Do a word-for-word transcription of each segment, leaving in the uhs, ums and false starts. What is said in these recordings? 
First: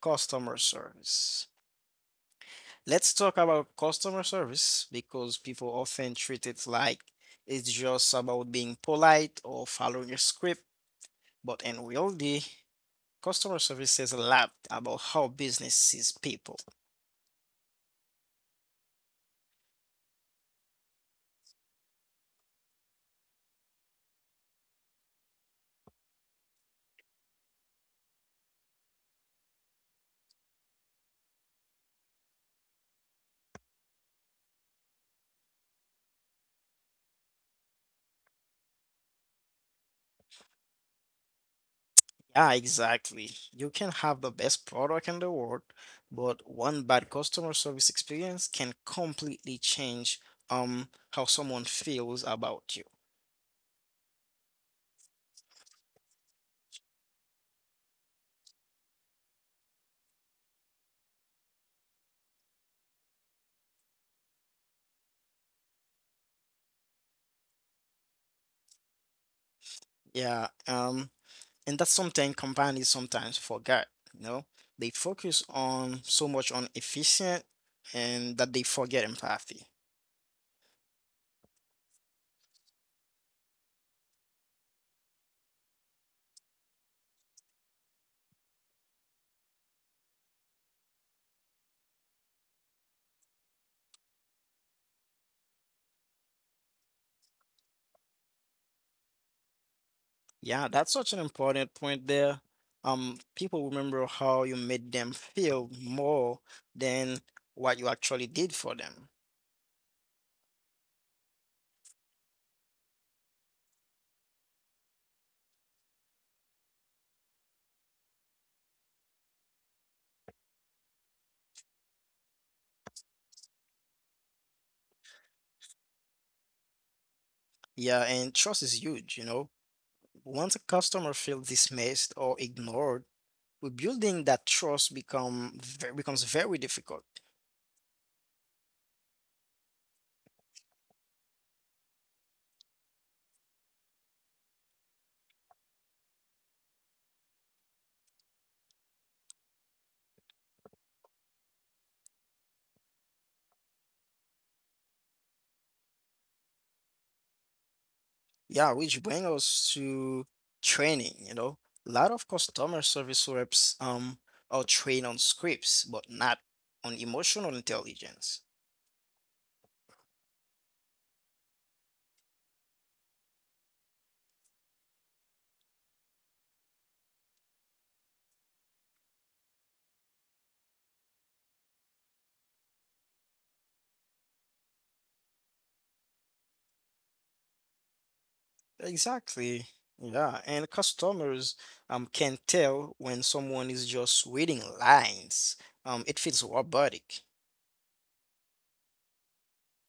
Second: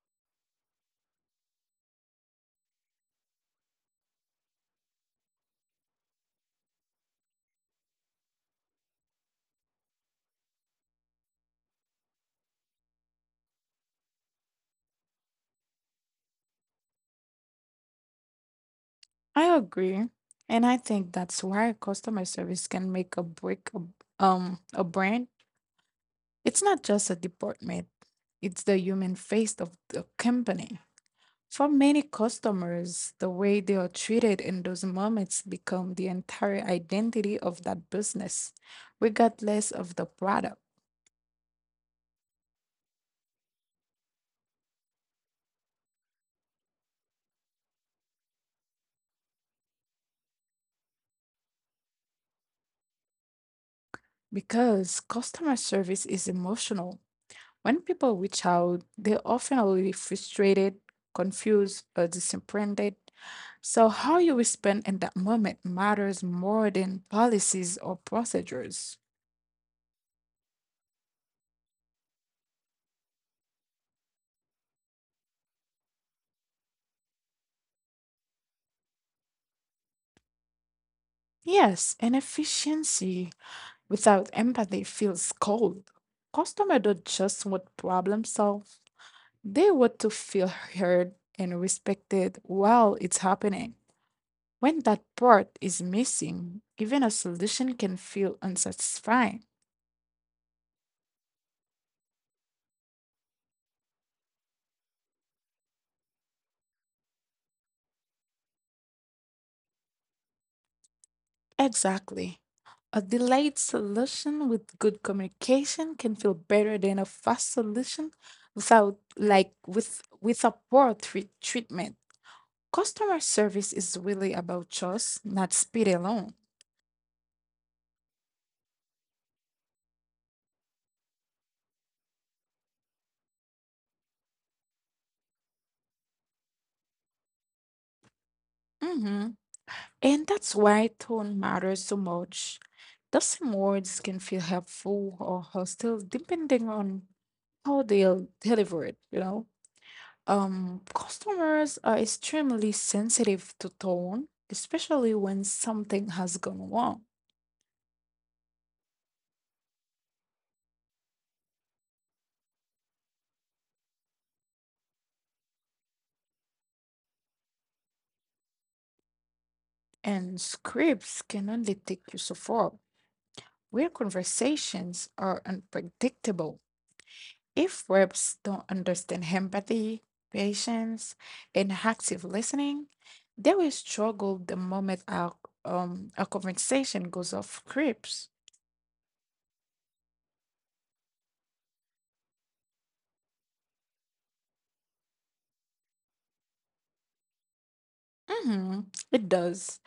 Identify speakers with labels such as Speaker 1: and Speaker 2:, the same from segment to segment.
Speaker 1: customer service. Let's talk about customer service because people often treat it like it's just about being polite or following a script. But in reality, customer service says a lot about how business sees people.
Speaker 2: I agree. And I think that's why customer service can make a break a, um a brand. It's not just a department, it's the human face of the company. For many customers, the way they are treated in those moments become the entire identity of that business, regardless of the product.
Speaker 1: Yeah, exactly. You can have the best product in the world, but one bad customer service experience can completely change um how someone feels about you.
Speaker 2: Because customer service is emotional. When people reach out, they often will be frustrated, confused, or disappointed. So, how you respond in that moment matters more than policies or procedures.
Speaker 1: Yeah, um, and that's something companies sometimes forget, you know? They focus on so much on efficient and that they forget empathy.
Speaker 2: Yes, and efficiency without empathy feels cold. Customers don't just want problem solved, they want to feel heard and respected while it's happening. When that part is missing, even a solution can feel unsatisfying.
Speaker 1: Yeah, that's such an important point there. Um, people remember how you made them feel more than what you actually did for them.
Speaker 2: Exactly. A delayed solution with good communication can feel better than a fast solution without like with with a poor treat, treatment. Customer service is really about choice, not speed alone.
Speaker 1: Yeah, and trust is huge, you know. Once a customer feels dismissed or ignored, rebuilding that trust become ve- becomes very difficult.
Speaker 2: hmm And that's why tone matters so much. The same words can feel helpful or hostile depending on how they're delivered, you know? Um, customers are extremely sensitive to tone, especially when something has gone wrong.
Speaker 1: Yeah, which brings us to training, you know. A lot of customer service reps um are trained on scripts, but not on emotional intelligence.
Speaker 2: And scripts can only take you so far. Real conversations are unpredictable. If reps don't understand empathy, patience, and active listening, they will struggle the moment our um our conversation goes off script.
Speaker 1: Exactly. Yeah, and customers um can tell when someone is just reading lines. Um, it feels robotic.
Speaker 2: hmm It does.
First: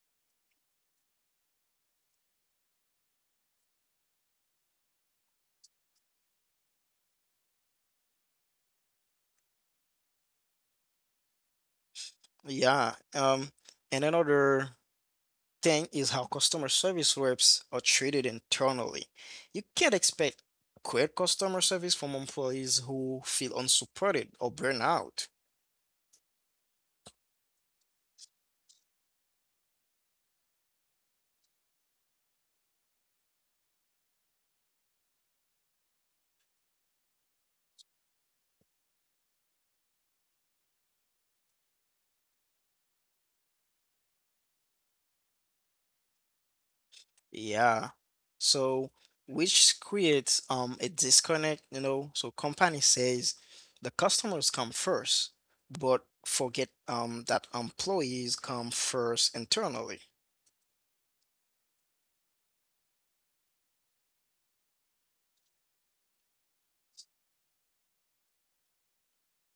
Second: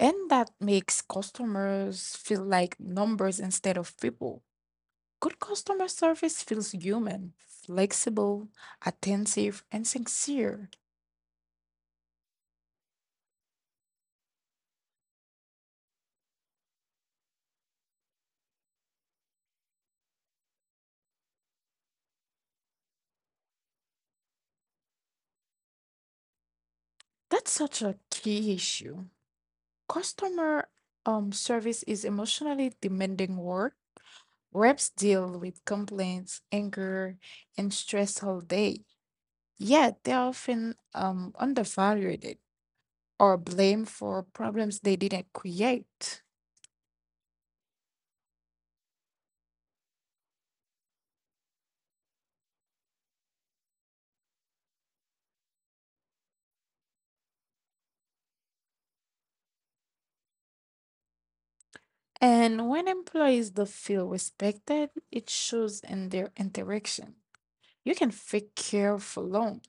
Speaker 2: And that makes customers feel like numbers instead of people. Good customer service feels human, flexible, attentive, and sincere.
Speaker 1: Yeah. Um, and another thing is how customer service reps are treated internally. You can't expect great customer service from employees who feel unsupported or burn out.
Speaker 2: That's such a key issue. Customer um, Service is emotionally demanding work. Reps deal with complaints, anger, and stress all day, yet they're often um, undervalued or blamed for problems they didn't create.
Speaker 1: Yeah. So, which creates um a disconnect, you know. So company says the customers come first, but forget um that employees come first internally.
Speaker 2: And when employees don't feel respected, it shows in their interaction. You can fake care for long.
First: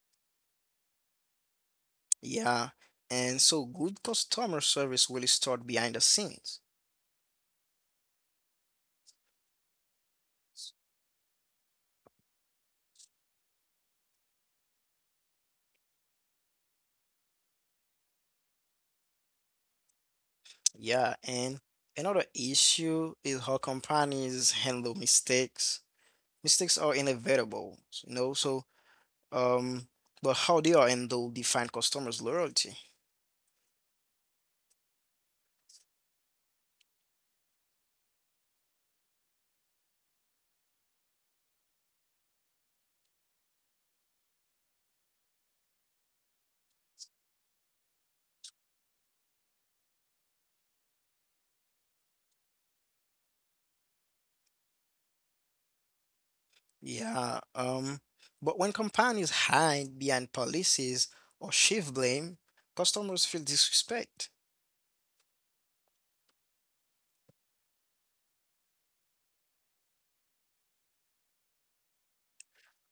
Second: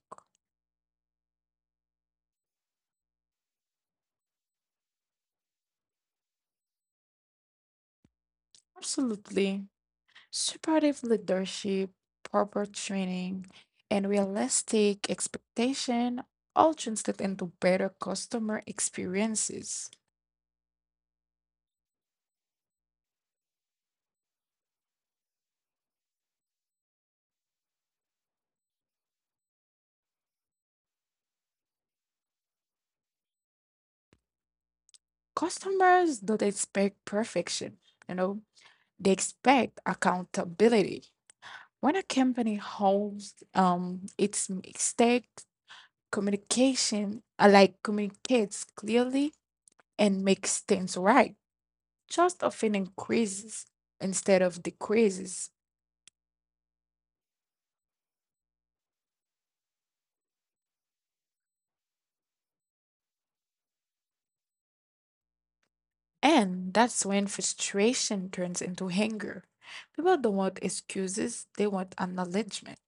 Speaker 1: Yeah, and so good customer service will start behind the scenes.
Speaker 2: Absolutely. Supportive leadership, proper training, and realistic expectation all translate into better customer experiences.
Speaker 1: Yeah, and another issue is how companies handle mistakes. Mistakes are inevitable, you know, so um but how they are handled define customers' loyalty.
Speaker 2: Customers don't expect perfection, you know, they expect accountability. When a company holds um, its mistake communication, uh, like communicates clearly and makes things right, trust often increases instead of decreases.
Speaker 1: Yeah, um but when companies hide behind policies or shift blame, customers feel disrespect.
Speaker 2: And that's when frustration turns into anger. People don't want excuses, they want acknowledgement.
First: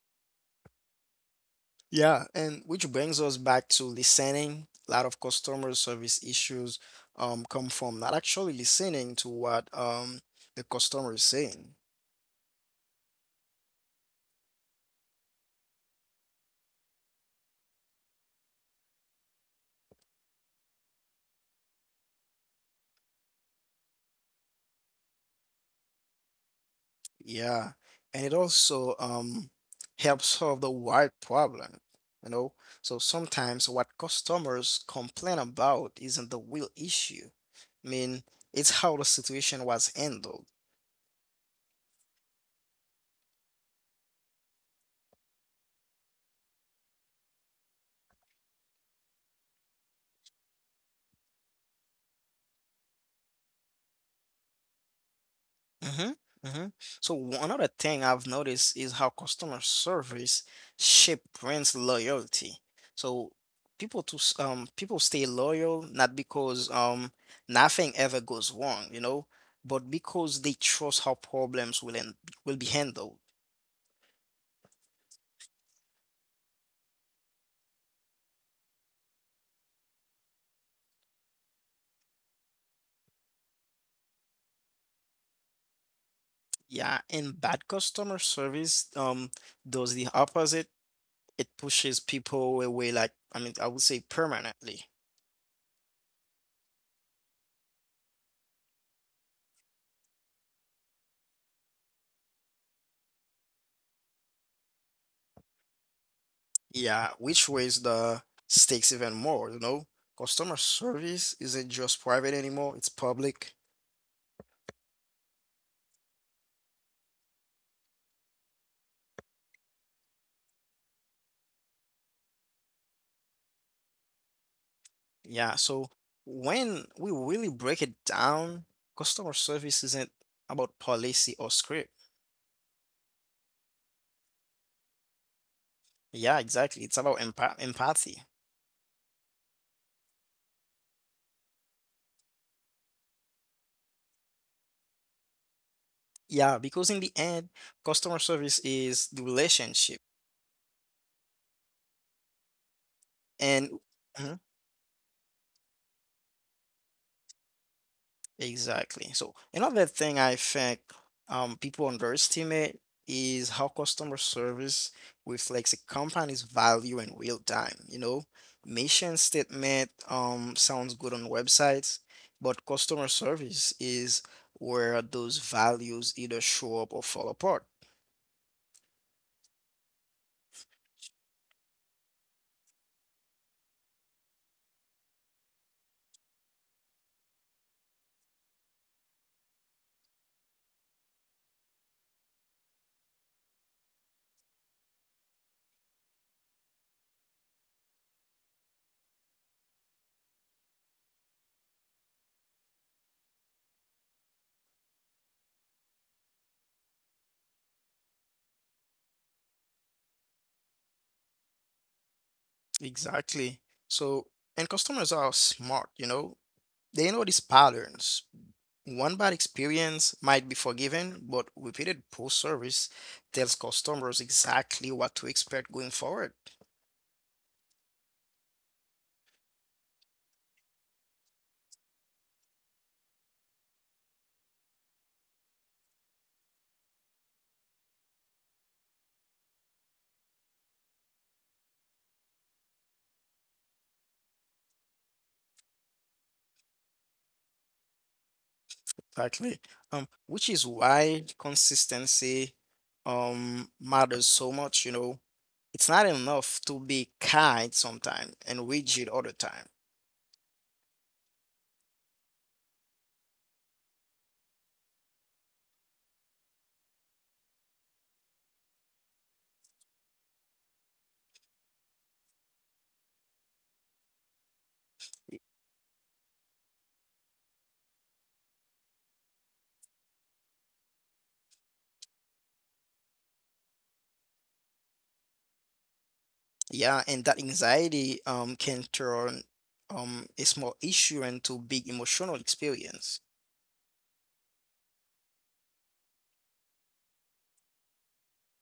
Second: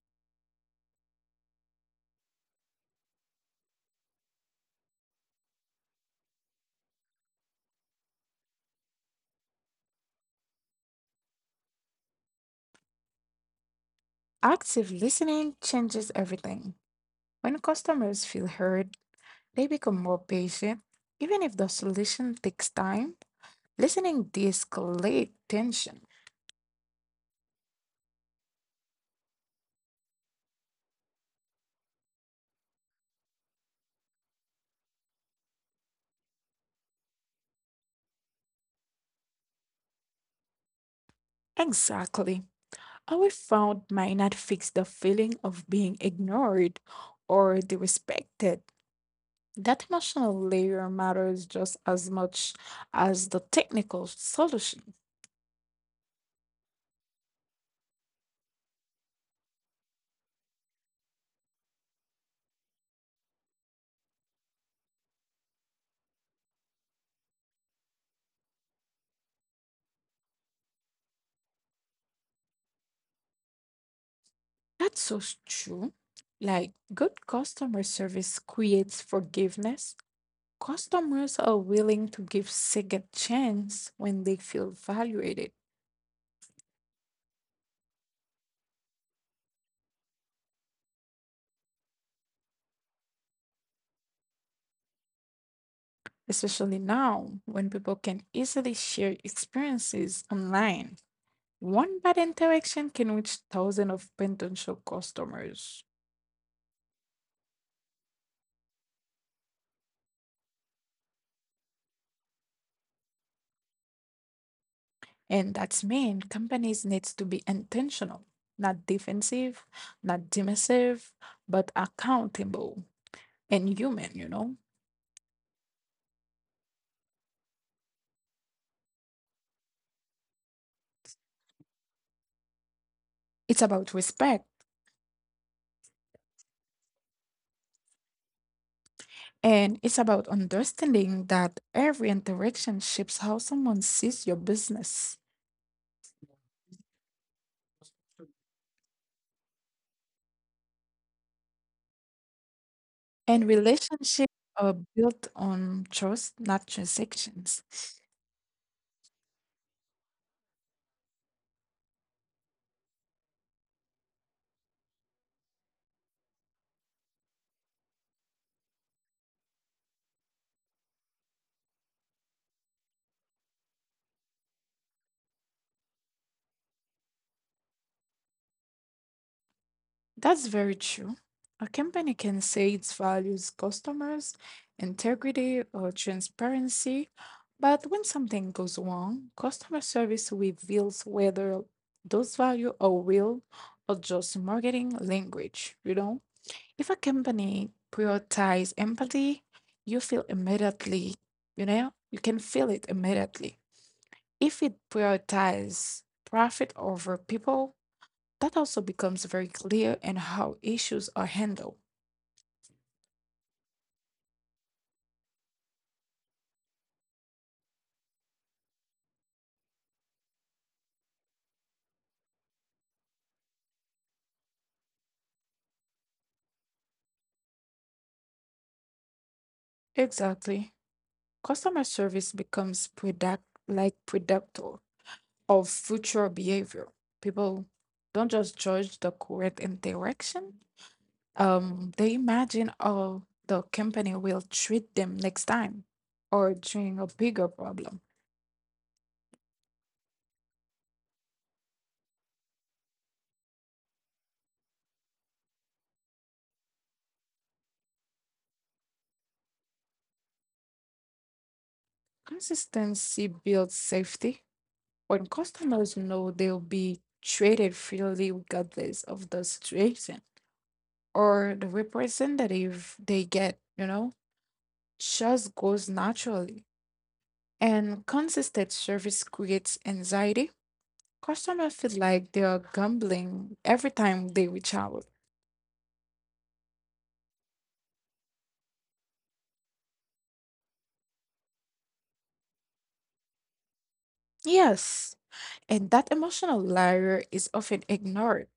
Speaker 1: Yeah, and which brings us back to listening. A lot of customer service issues um come from not actually listening to what um the customer is saying.
Speaker 2: Active listening changes everything. When customers feel heard, they become more patient, even if the solution takes time. Listening de-escalate tension.
Speaker 1: Yeah, and it also um helps solve the wide problem, you know. So sometimes what customers complain about isn't the real issue. I mean, it's how the situation was handled.
Speaker 2: Exactly. Our found might not fix the feeling of being ignored or disrespected. That emotional layer matters just as much as the technical solution.
Speaker 1: Mm-hmm. Mm-hmm. So one other thing I've noticed is how customer service shape brands loyalty. So people to s- um people stay loyal not because um nothing ever goes wrong, you know, but because they trust how problems will end, will be handled.
Speaker 2: That's so true. Like good customer service creates forgiveness. Customers are willing to give second chance when they feel valued.
Speaker 1: Yeah, and bad customer service um does the opposite. It pushes people away like I mean I would say permanently.
Speaker 2: Especially now when people can easily share experiences online. One bad interaction can reach thousands of potential customers.
Speaker 1: Yeah, which raise the stakes even more, you know? Customer service isn't just private anymore, it's public.
Speaker 2: And that's mean companies need to be intentional, not defensive, not dismissive, but accountable and human, you know?
Speaker 1: Yeah, so when we really break it down, customer service isn't about policy or script.
Speaker 2: It's about respect,
Speaker 1: Yeah, exactly. It's about empath empathy.
Speaker 2: and it's about understanding that every interaction shapes how someone sees your business.
Speaker 1: Yeah, because in the end, customer service is the relationship.
Speaker 2: And
Speaker 1: And hmm,
Speaker 2: relationships are built on trust, not transactions.
Speaker 1: Exactly. So another thing I think um, people underestimate is how customer service reflects a company's value in real time. You know, mission statement um, sounds good on websites, but customer service is where those values either show up or fall apart.
Speaker 2: That's very true. A company can say it values customers, integrity, or transparency, but when something goes wrong, customer service reveals whether those values are real or just marketing language, you know? If a company prioritizes empathy, you feel immediately, you know? You can feel it immediately. If it prioritizes profit over people, that also becomes very clear in how issues are handled.
Speaker 1: Exactly. So, and customers are smart, you know, they know these patterns. One bad experience might be forgiven, but repeated poor service tells customers exactly what to expect going forward.
Speaker 2: Exactly. Customer service becomes product like predictor of future behavior. People don't just judge the correct interaction. Um, they imagine how the company will treat them next time or during a bigger problem.
Speaker 1: Exactly. Um, which is why consistency um matters so much, you know. It's not enough to be kind sometimes and rigid all the time.
Speaker 2: Consistency builds safety. When customers know they'll be treated fairly regardless of the situation or the representative they get, you know? Just goes naturally. And consistent service creates anxiety. Customers feel like they are gambling every time they reach out.
Speaker 1: Yeah, and that anxiety um can turn um a small issue into big emotional experience.
Speaker 2: Yes, and that emotional layer is often ignored.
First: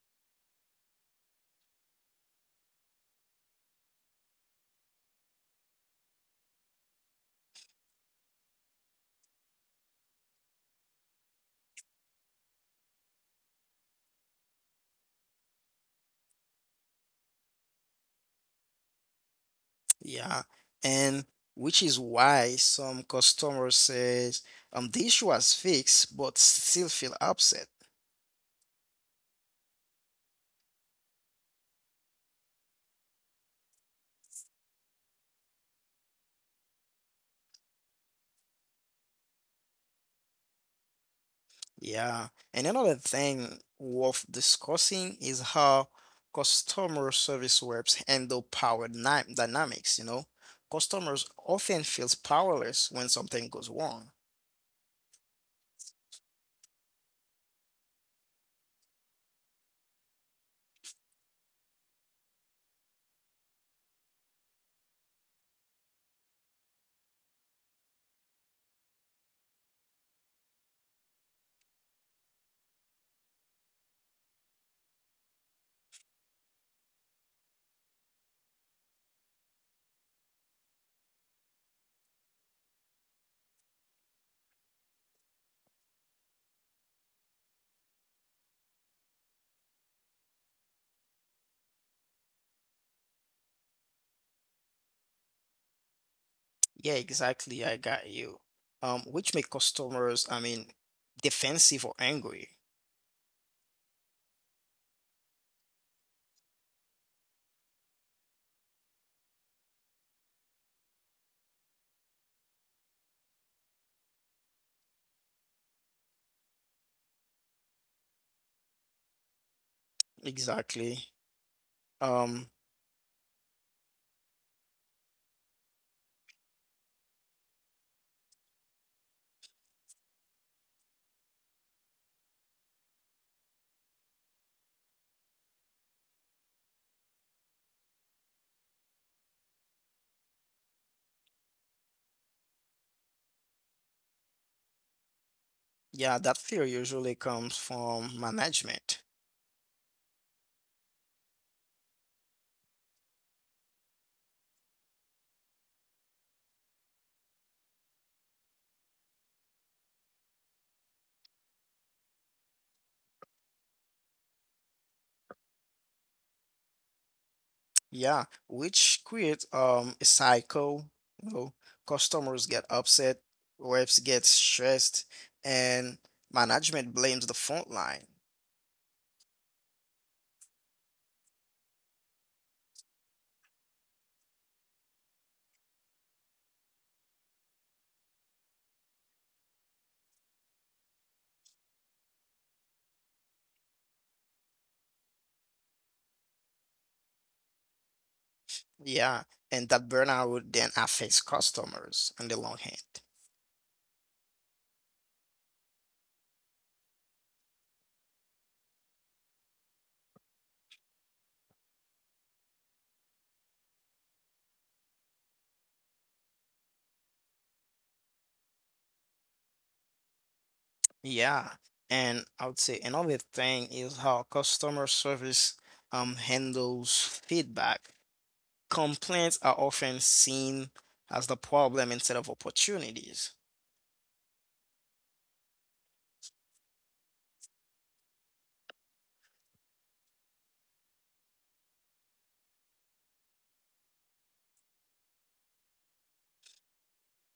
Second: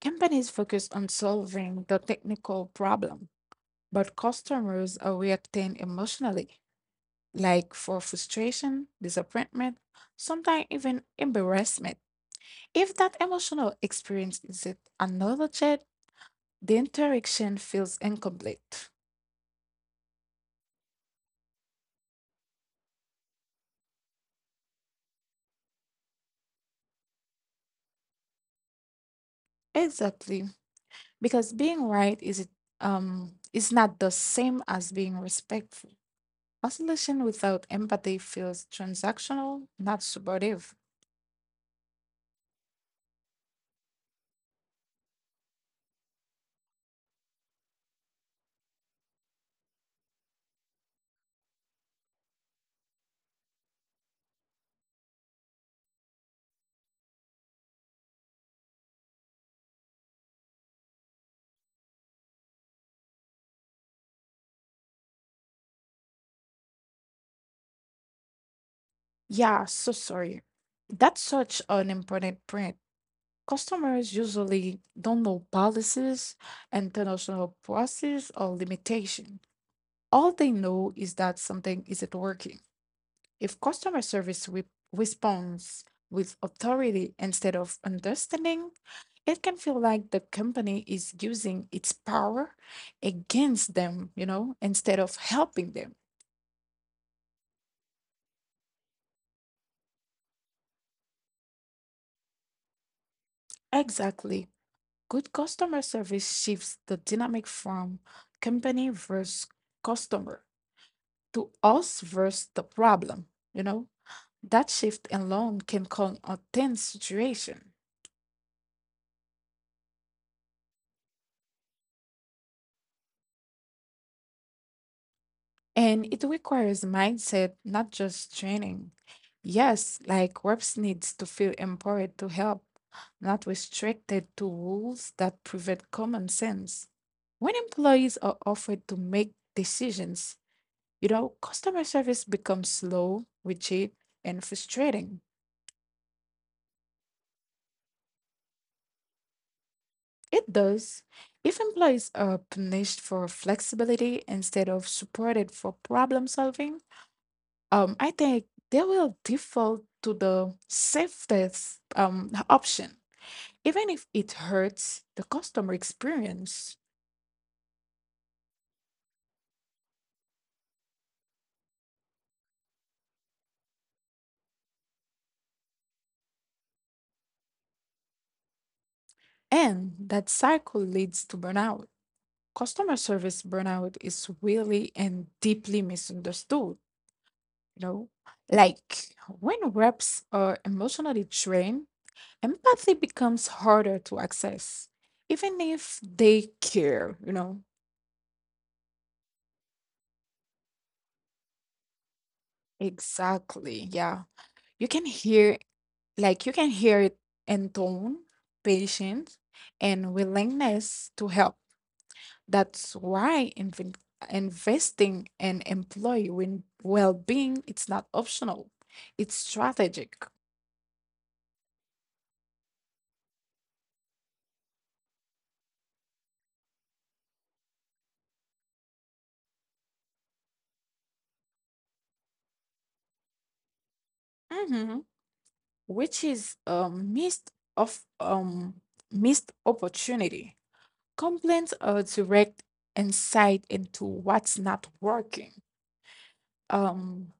Speaker 2: Companies focus on solving the technical problem, but customers are reacting emotionally, like for frustration, disappointment, sometimes even embarrassment. If that emotional experience is it acknowledged, the interaction feels incomplete.
Speaker 1: Yeah. And which is why some customers says um the issue was fixed but still feel upset.
Speaker 2: Exactly. Because being right is it um is not the same as being respectful. Isolation without empathy feels transactional, not supportive.
Speaker 1: Yeah, and another thing worth discussing is how customer service reps handle power dy- dynamics, you know. Customers often feels powerless when something goes wrong.
Speaker 2: Yeah, so sorry. That's such an important point. Customers usually don't know policies, international process, or limitation. All they know is that something isn't working. If customer service re- responds with authority instead of understanding, it can feel like the company is using its power against them, you know, instead of helping them.
Speaker 1: Yeah, exactly. I got you. Um, which make customers, I mean, defensive or angry.
Speaker 2: Exactly. Good customer service shifts the dynamic from company versus customer to us versus the problem, you know. That shift alone can calm a tense situation.
Speaker 1: Exactly. Um,
Speaker 2: And it requires mindset, not just training. Yes, like reps needs to feel empowered to help, not restricted to rules that prevent common sense. When employees are offered to make decisions, you know, customer service becomes slow, rigid, and frustrating.
Speaker 1: yeah, that fear usually comes from management.
Speaker 2: It does. If employees are punished for flexibility instead of supported for problem solving, um, I think they will default to the safest um, option, even if it hurts the customer experience.
Speaker 1: Yeah, which creates um a cycle. You know, customers get upset, reps get stressed, and management blames the front line.
Speaker 2: And that cycle leads to burnout. Customer service burnout is really and deeply misunderstood, you know? Like when reps are emotionally drained, empathy becomes harder to access, even if they care, you know?
Speaker 1: Yeah, and that burnout then affects customers in the long hand.
Speaker 2: Exactly, yeah, you can hear Like you can hear it in tone, patience, and willingness to help. That's why inv- investing in employee win- well-being it's not optional. It's strategic.
Speaker 1: Yeah, and I would say another thing is how customer service um handles feedback. Complaints are often seen as the problem instead of opportunities.
Speaker 2: Mhm. Which is a missed of um missed opportunity. Complaints are direct insight into what's not working. Um,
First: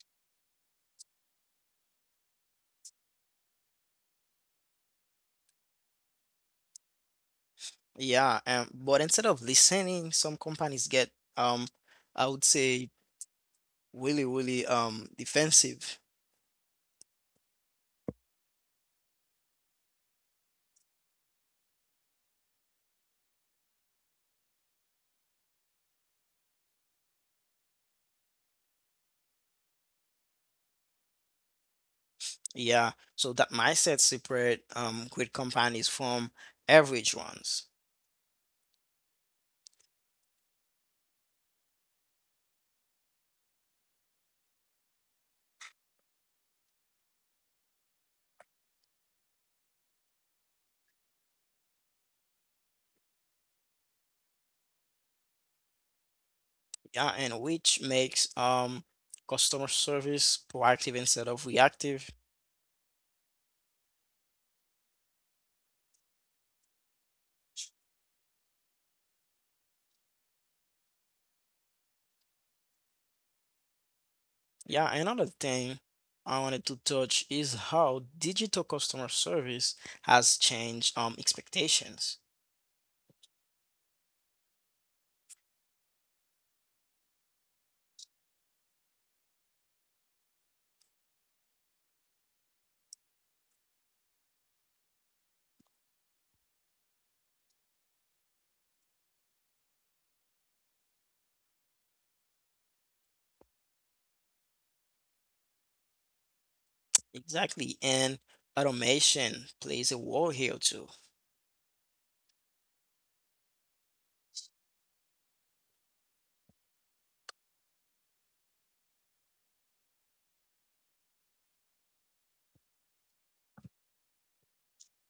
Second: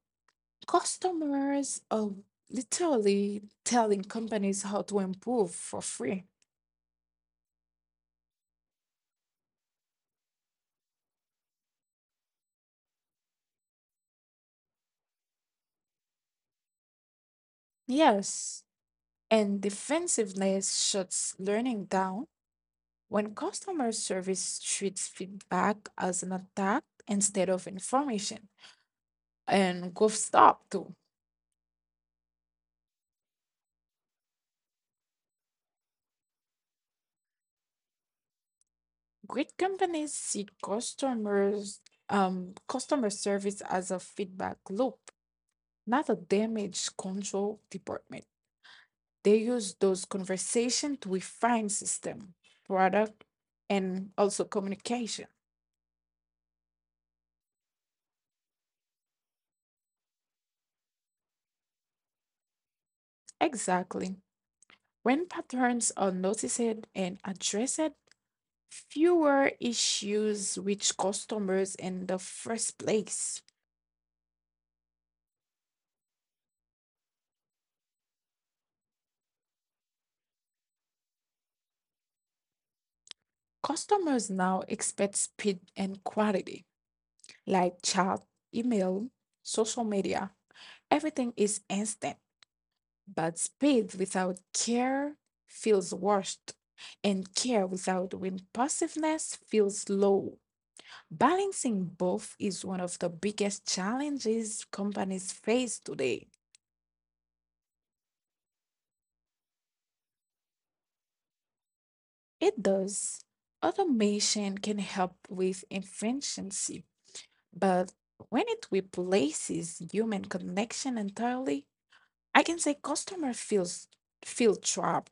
Speaker 2: Customers are literally telling companies how to improve for free.
Speaker 1: Yeah, um, but instead of listening, some companies get um, I would say really, really um defensive.
Speaker 2: Yes. And defensiveness shuts learning down. When customer service treats feedback as an attack instead of information, and growth stop too.
Speaker 1: Yeah, so that mindset separate um great companies from average ones.
Speaker 2: Great companies see customers um customer service as a feedback loop, not a damage control department. They use those conversation to refine system, product, and also communication.
Speaker 1: Yeah, and which makes um customer service proactive instead of reactive.
Speaker 2: Exactly. When patterns are noticed and addressed, fewer issues reach customers in the first place.
Speaker 1: Yeah, another thing I wanted to touch is how digital customer service has changed um expectations.
Speaker 2: Customers now expect speed and quality, like chat, email, social media. Everything is instant. But speed without care feels rushed, and care without impulsiveness feels slow. Balancing both is one of the biggest challenges companies face today.
Speaker 1: Exactly, and automation plays a role here too.
Speaker 2: It does. Automation can help with efficiency, but when it replaces human connection entirely, I can say customer feels feel trapped.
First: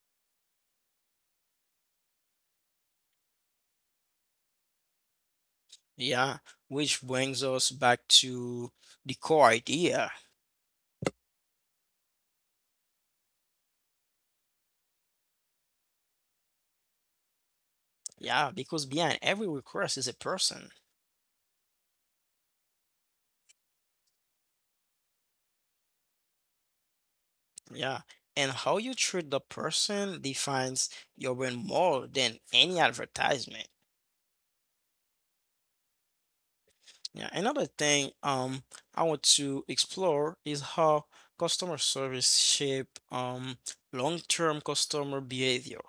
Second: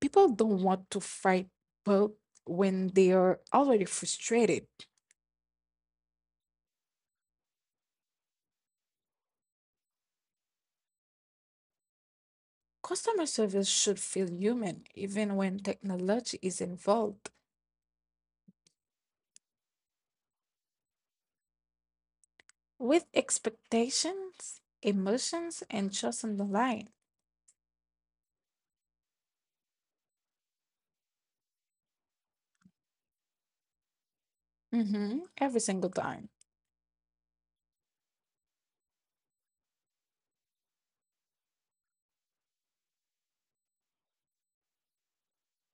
Speaker 2: People don't want to fight back when they are already frustrated.
Speaker 1: Yeah, which brings us back to the core idea.
Speaker 2: Customer service should feel human even when technology is involved,
Speaker 1: Yeah, because behind every request is a person.
Speaker 2: with expectations, emotions, and trust on the line.
Speaker 1: Yeah, and how you treat the person defines your brand more than any advertisement.
Speaker 2: Hmm every single time.
Speaker 1: Yeah, another thing um I want to explore is how customer service shape um long-term customer behavior.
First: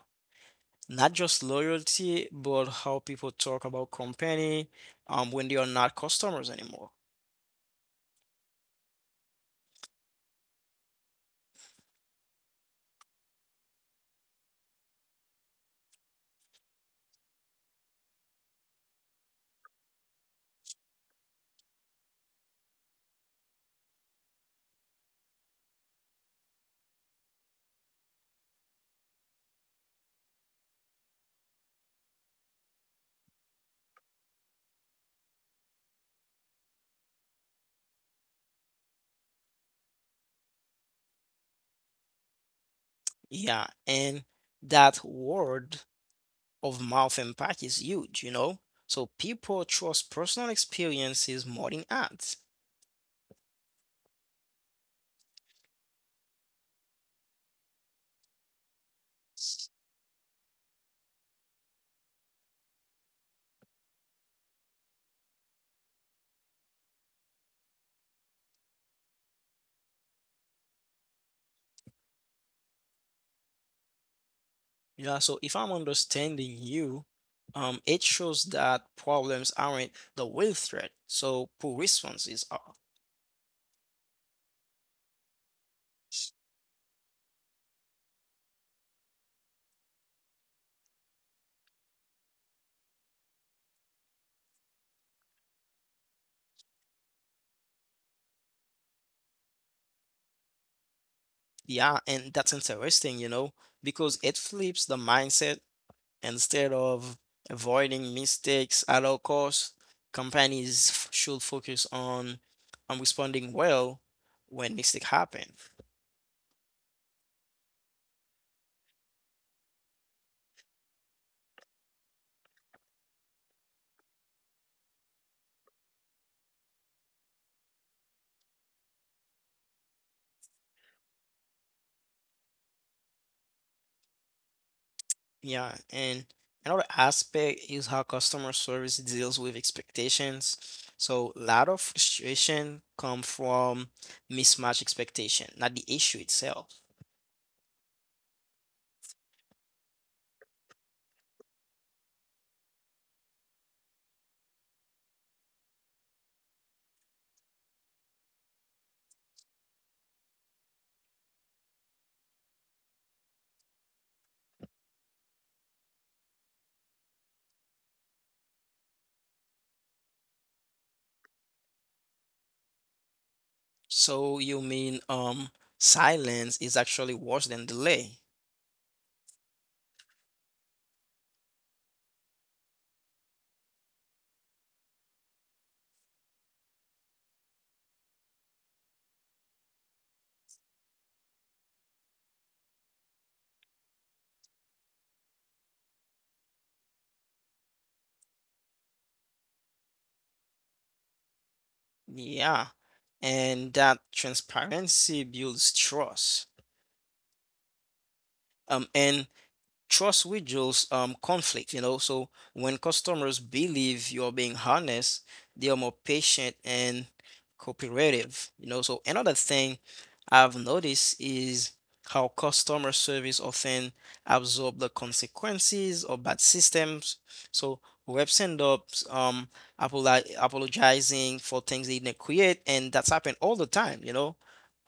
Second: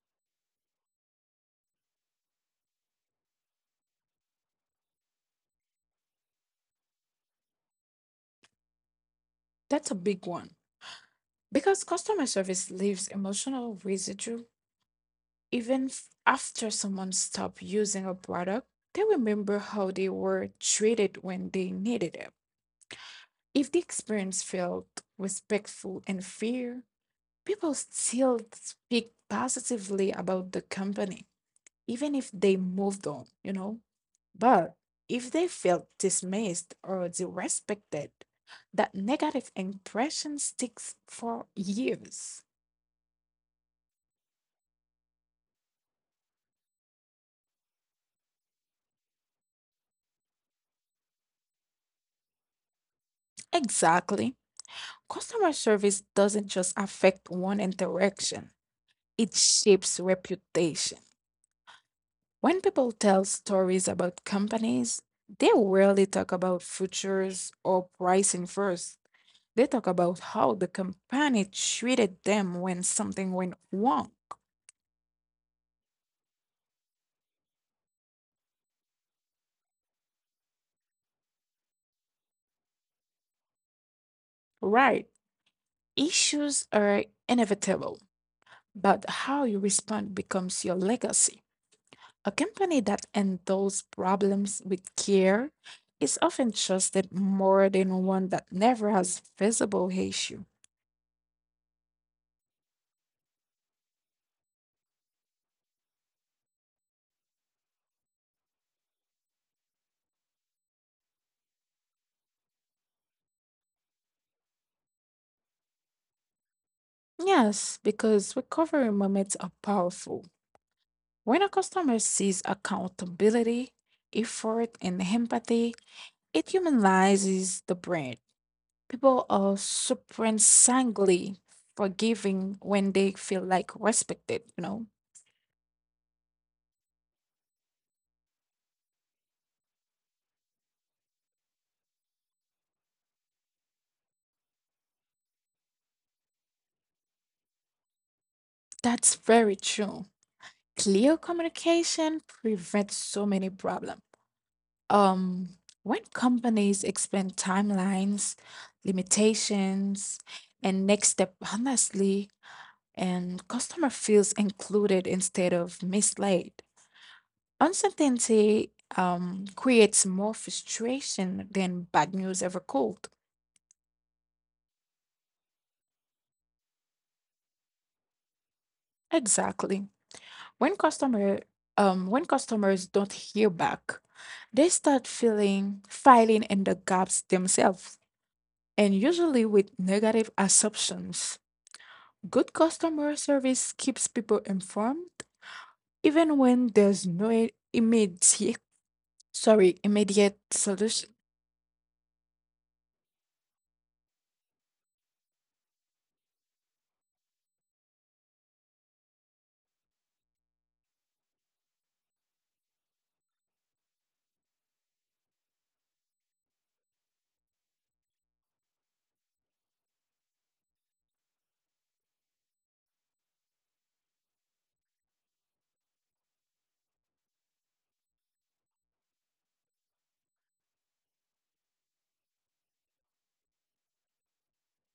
Speaker 1: Not just loyalty, but how people talk about company um when they are not customers anymore.
Speaker 2: That's a big one. Because customer service leaves emotional residue even f- after someone stops using a product, they remember how they were treated when they needed it. If the experience felt respectful and fair, people still speak positively about the company, even if they moved on, you know? But if they felt dismissed or disrespected, that negative impression sticks for years.
Speaker 1: Yeah, and that word of mouth impact is huge, you know? So people trust personal experiences more than ads.
Speaker 2: Exactly. Customer service doesn't just affect one interaction, it shapes reputation. When people tell stories about companies, they rarely talk about futures or pricing first. They talk about how the company treated them when something went wrong.
Speaker 1: Yeah, so if I'm understanding you, um, it shows that problems aren't the real threat, so poor responses are.
Speaker 2: Right. Issues are inevitable, but how you respond becomes your legacy. A company that handles problems with care is often trusted more than one that never has visible issue.
Speaker 1: Yeah, and that's interesting, you know, because it flips the mindset instead of avoiding mistakes at all costs, companies f- should focus on on responding well when mistakes happen.
Speaker 2: Yes, because recovery moments are powerful. When a customer sees accountability, effort, and empathy, it humanizes the brand. People are surprisingly forgiving when they feel like respected, you know?
Speaker 1: Yeah, and another aspect is how customer service deals with expectations. So a lot of frustration come from mismatched expectation, not the issue itself.
Speaker 2: That's very true. Clear communication prevents so many problems. Um, when companies expand timelines, limitations, and next step honestly, and customer feels included instead of misled. Uncertainty um, creates more frustration than bad news ever could.
Speaker 1: So you mean um silence is actually worse than delay.
Speaker 2: Exactly. When customer um, when customers don't hear back, they start feeling filing in the gaps themselves, and usually with negative assumptions. Good customer service keeps people informed even when there's no i- immediate sorry immediate solution.
Speaker 1: Yeah. And that transparency builds trust. Um and trust withdraws um, conflict, you know. So when customers believe you're being honest, they are more patient and cooperative, you know. So another thing I've noticed is how customer service often absorb the consequences of bad systems. So reps end up um, apoli- apologizing for things they didn't create, and that's happened all the time, you know.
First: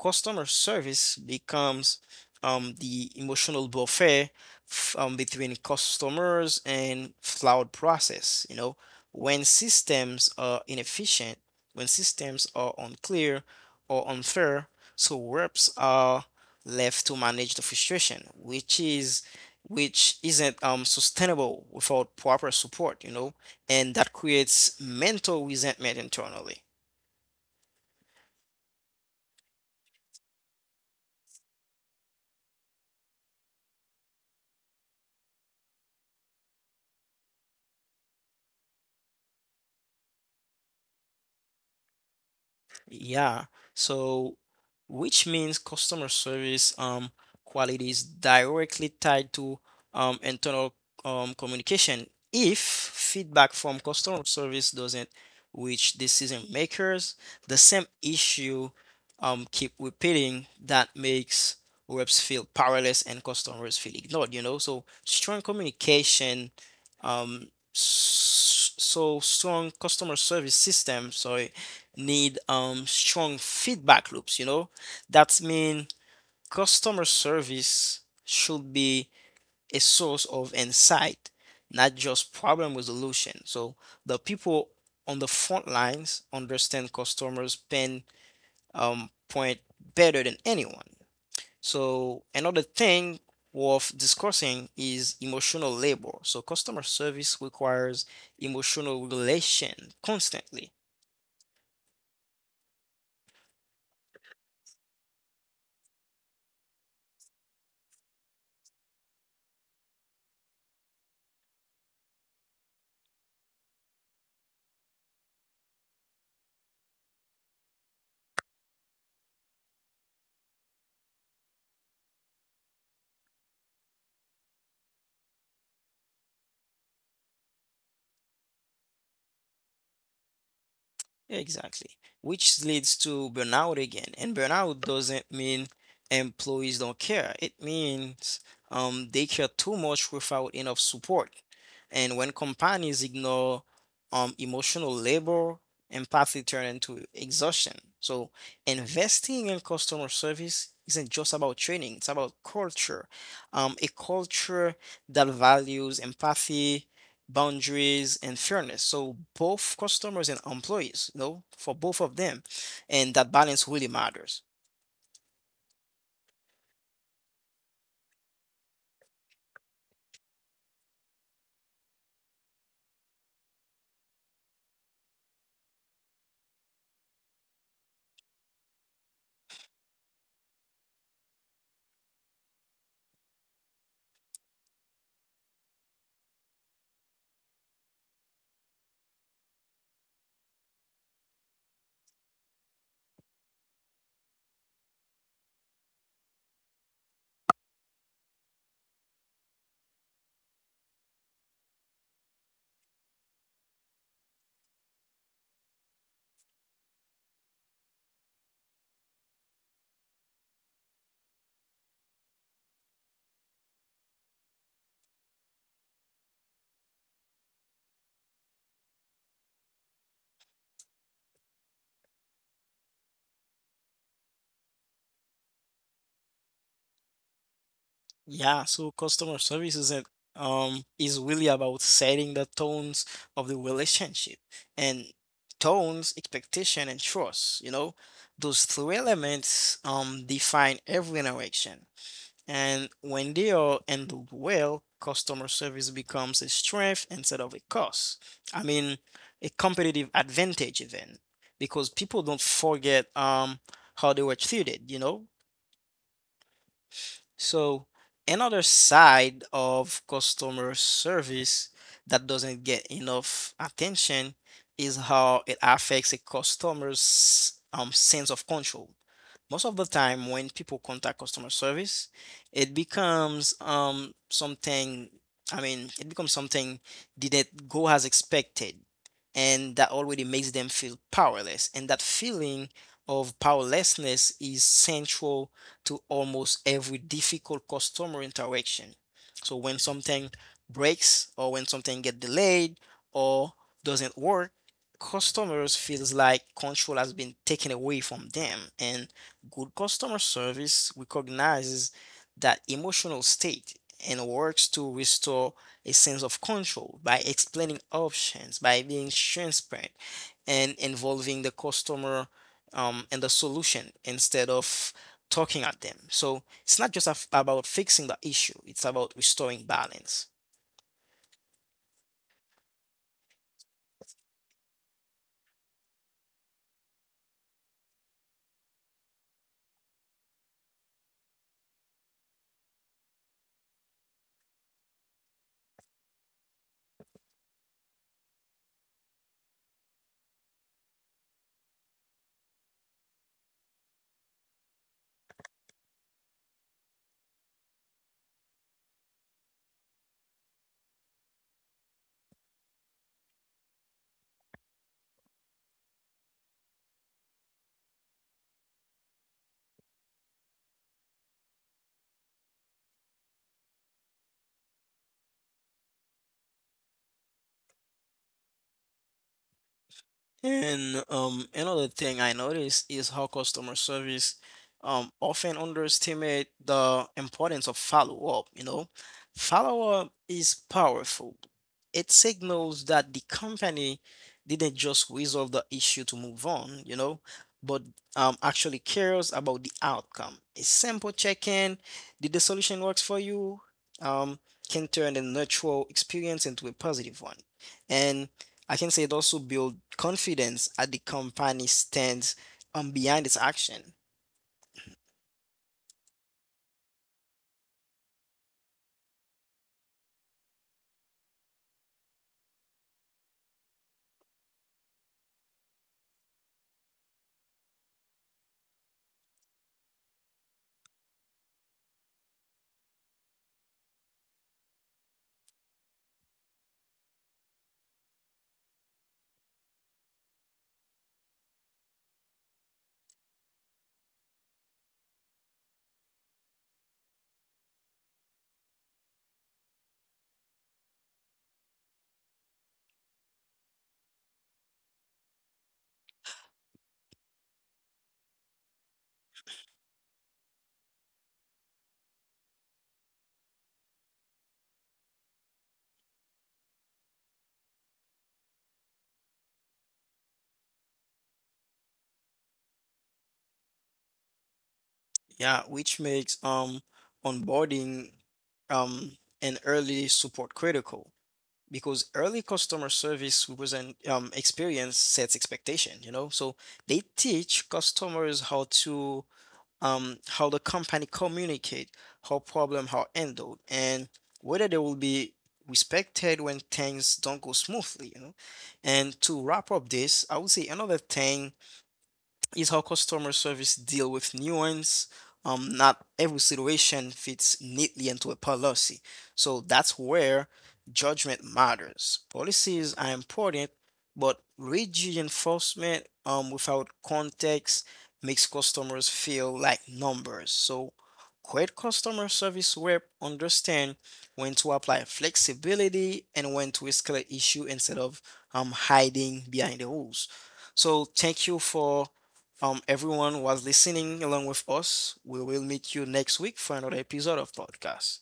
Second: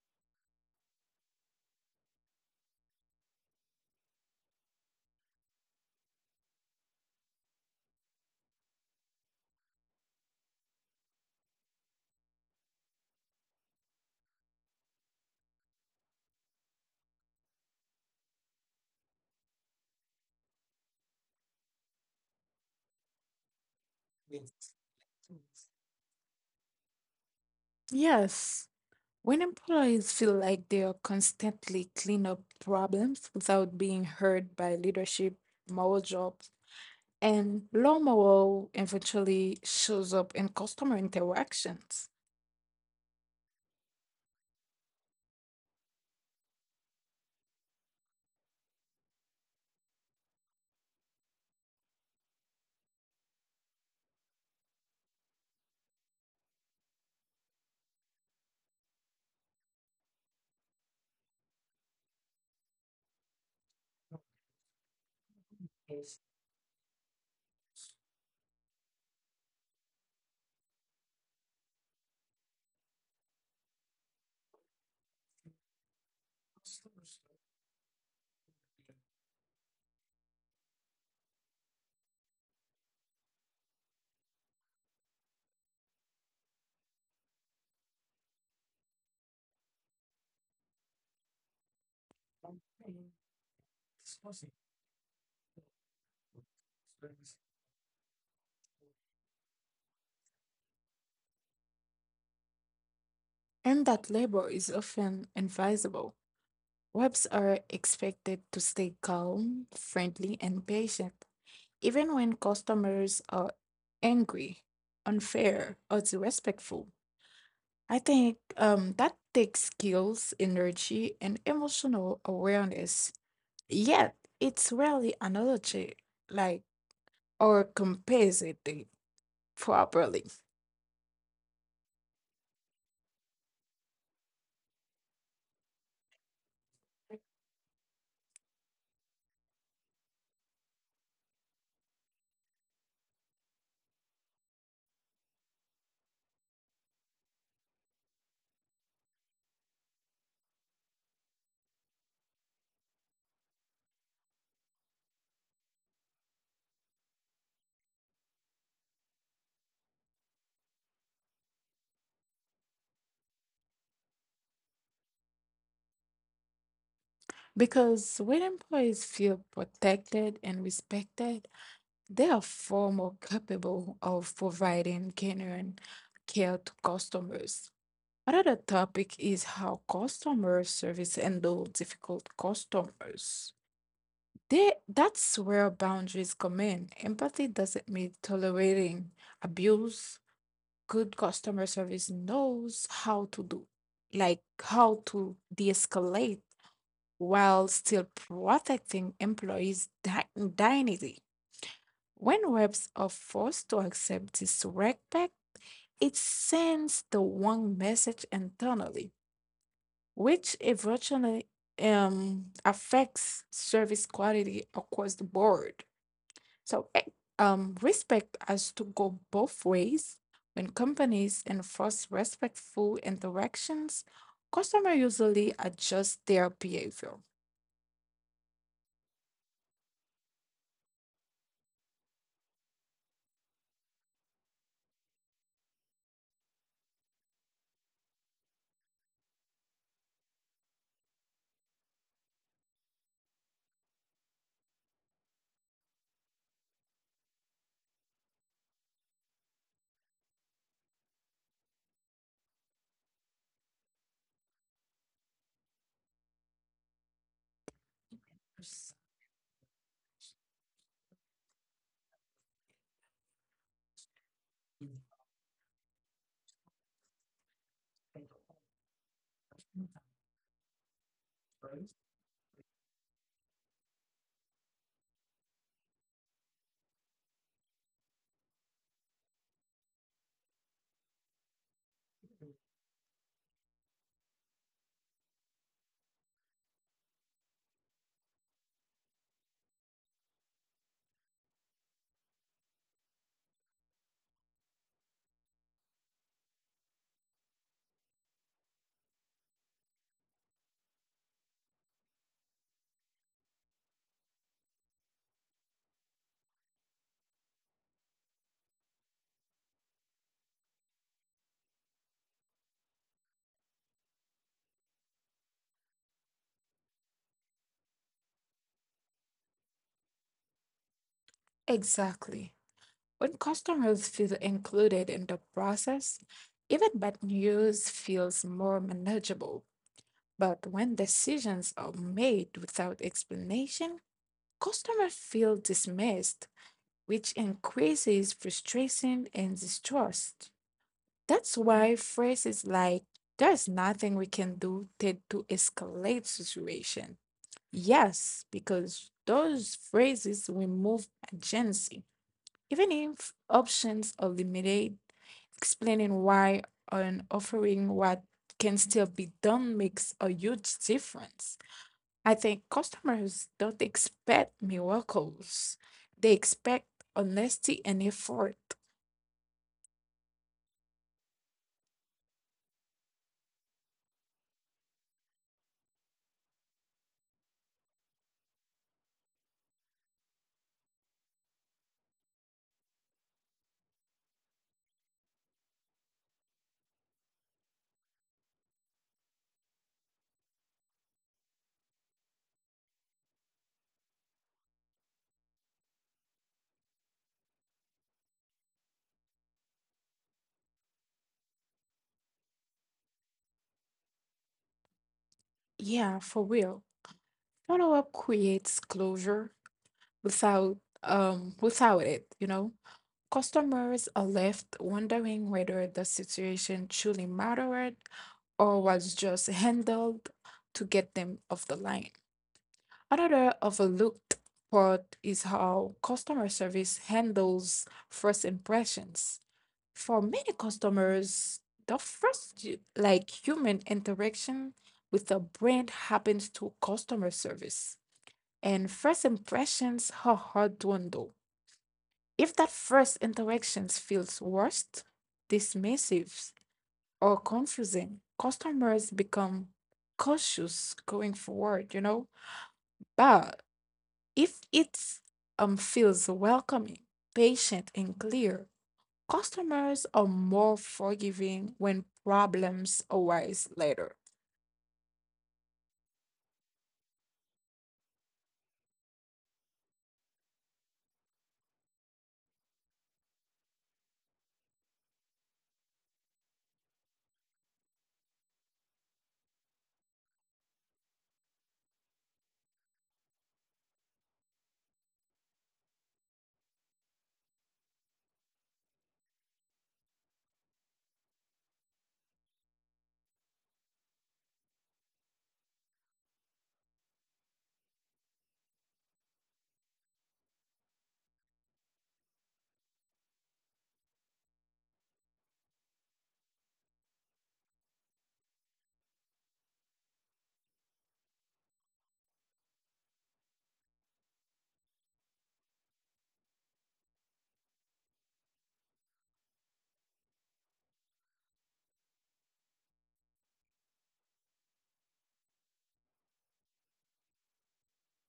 Speaker 1: Customer service becomes um, the emotional buffet f- um, between customers and cloud process. You know, when systems are inefficient, when systems are unclear or unfair, so reps are left to manage the frustration, which is which isn't um, sustainable without proper support. You know, and that creates mental resentment internally.
Speaker 2: Yes. When employees feel like they are constantly clean up problems without being heard by leadership, moral jobs, and low morale eventually shows up in customer interactions.
Speaker 1: Yeah. So, which means customer service um quality is directly tied to um internal um communication. If feedback from customer service doesn't reach decision makers, the same issue um keep repeating that makes reps feel powerless and customers feel ignored, you know? So, strong communication um s- so strong customer service system, sorry need um strong feedback loops, you know? That means customer service should be a source of insight, not just problem resolution. So the people on the front lines understand customers' pain um, point better than anyone. So another thing worth discussing is emotional labor. So customer service requires emotional relation constantly.
Speaker 2: And that labor is often advisable. Reps are expected to stay calm, friendly, and patient, even when customers are angry, unfair, or disrespectful. I think um, that takes skills, energy, and emotional awareness. Yet, it's rarely analogy, like, or compensated properly.
Speaker 1: Exactly. Which leads to burnout again. And burnout doesn't mean employees don't care. It means um, they care too much without enough support. And when companies ignore um, emotional labor, empathy turn into exhaustion. So investing in customer service isn't just about training, it's about culture. Um, a culture that values empathy, boundaries and fairness. So both customers and employees, you know, for both of them, and that balance really matters.
Speaker 2: Because when employees feel protected and respected, they are far more capable of providing genuine care to customers. Another topic is how customer service handle difficult customers. They, that's where boundaries come in. Empathy doesn't mean tolerating abuse. Good customer service knows how to do, like how to de escalate while still protecting employees' di- dignity. When reps are forced to accept this respect, it sends the wrong message internally, which eventually um, affects service quality across the board. So, eh, um, respect has to go both ways. When companies enforce respectful interactions, customers usually adjust their behavior.
Speaker 1: Yeah, so customer service isn't um is really about setting the tones of the relationship and tones, expectation, and trust. You know, those three elements um define every interaction. And when they are handled well, customer service becomes a strength instead of a cost. I mean, a competitive advantage even, because people don't forget um how they were treated, you know? So another
Speaker 2: s-
Speaker 1: side of customer service that doesn't get enough attention is how it affects a customer's um sense of control most of the time when people contact customer service, it becomes um something, I mean, it becomes something didn't go as expected, and that already makes them feel powerless. And that feeling of powerlessness is central to almost every difficult customer interaction. So when something breaks or when something get delayed or doesn't work, customers feels like control has been taken away from them and good customer service recognizes that emotional state and works to restore a sense of control by explaining options, by being transparent, and involving the customer um, in the solution instead of talking at them. So it's not just af- about fixing the issue, it's about restoring balance.
Speaker 2: Exactly. When customers feel included in the process, even bad news feels more manageable. But when decisions are made without explanation, customers feel dismissed, which increases frustration and distrust. That's why phrases like, there's nothing we can do tend to escalate situation. Yes, because those phrases remove agency. Even if options are limited, explaining why and offering what can still be done makes a huge difference. I think customers don't expect miracles. They expect honesty and effort.
Speaker 1: And um, another thing I noticed is how customer service um, often underestimate the importance of follow-up, you know. Follow-up is powerful. It signals that the company didn't just resolve the issue to move on, you know, but um, actually cares about the outcome. A simple check-in, did the solution works for you? Um, can turn a neutral experience into a positive one. And I can say it also builds confidence at the company stands um, behind its action.
Speaker 2: Yeah, for real. Follow-up creates closure without um without it, you know. Customers are left wondering whether the situation truly mattered or was just handled to get them off the line. Another overlooked part is how customer service handles first impressions. For many customers, the first hu- like human interaction with a brand happens to customer service. And first impressions are hard to undo. If that first interaction feels worst, dismissive, or confusing, customers become cautious going forward, you know? But if it um, feels welcoming, patient, and clear, customers are more forgiving when problems arise later.
Speaker 1: Yeah, which makes um onboarding um and early support critical because early customer service represent um experience sets expectation, you know. So they teach customers how to um, how the company communicate, how problem are handled, and whether they will be respected when things don't go smoothly, you know. And to wrap up this, I would say another thing is how customer service deal with nuance. Um, not every situation fits neatly into a policy. So that's where judgment matters. Policies are important, but rigid enforcement um, without context makes customers feel like numbers. So great customer service rep understand when to apply flexibility and when to escalate issue instead of um, hiding behind the rules. So thank you for um, everyone was listening along with us. We will meet you next week for another episode of podcast.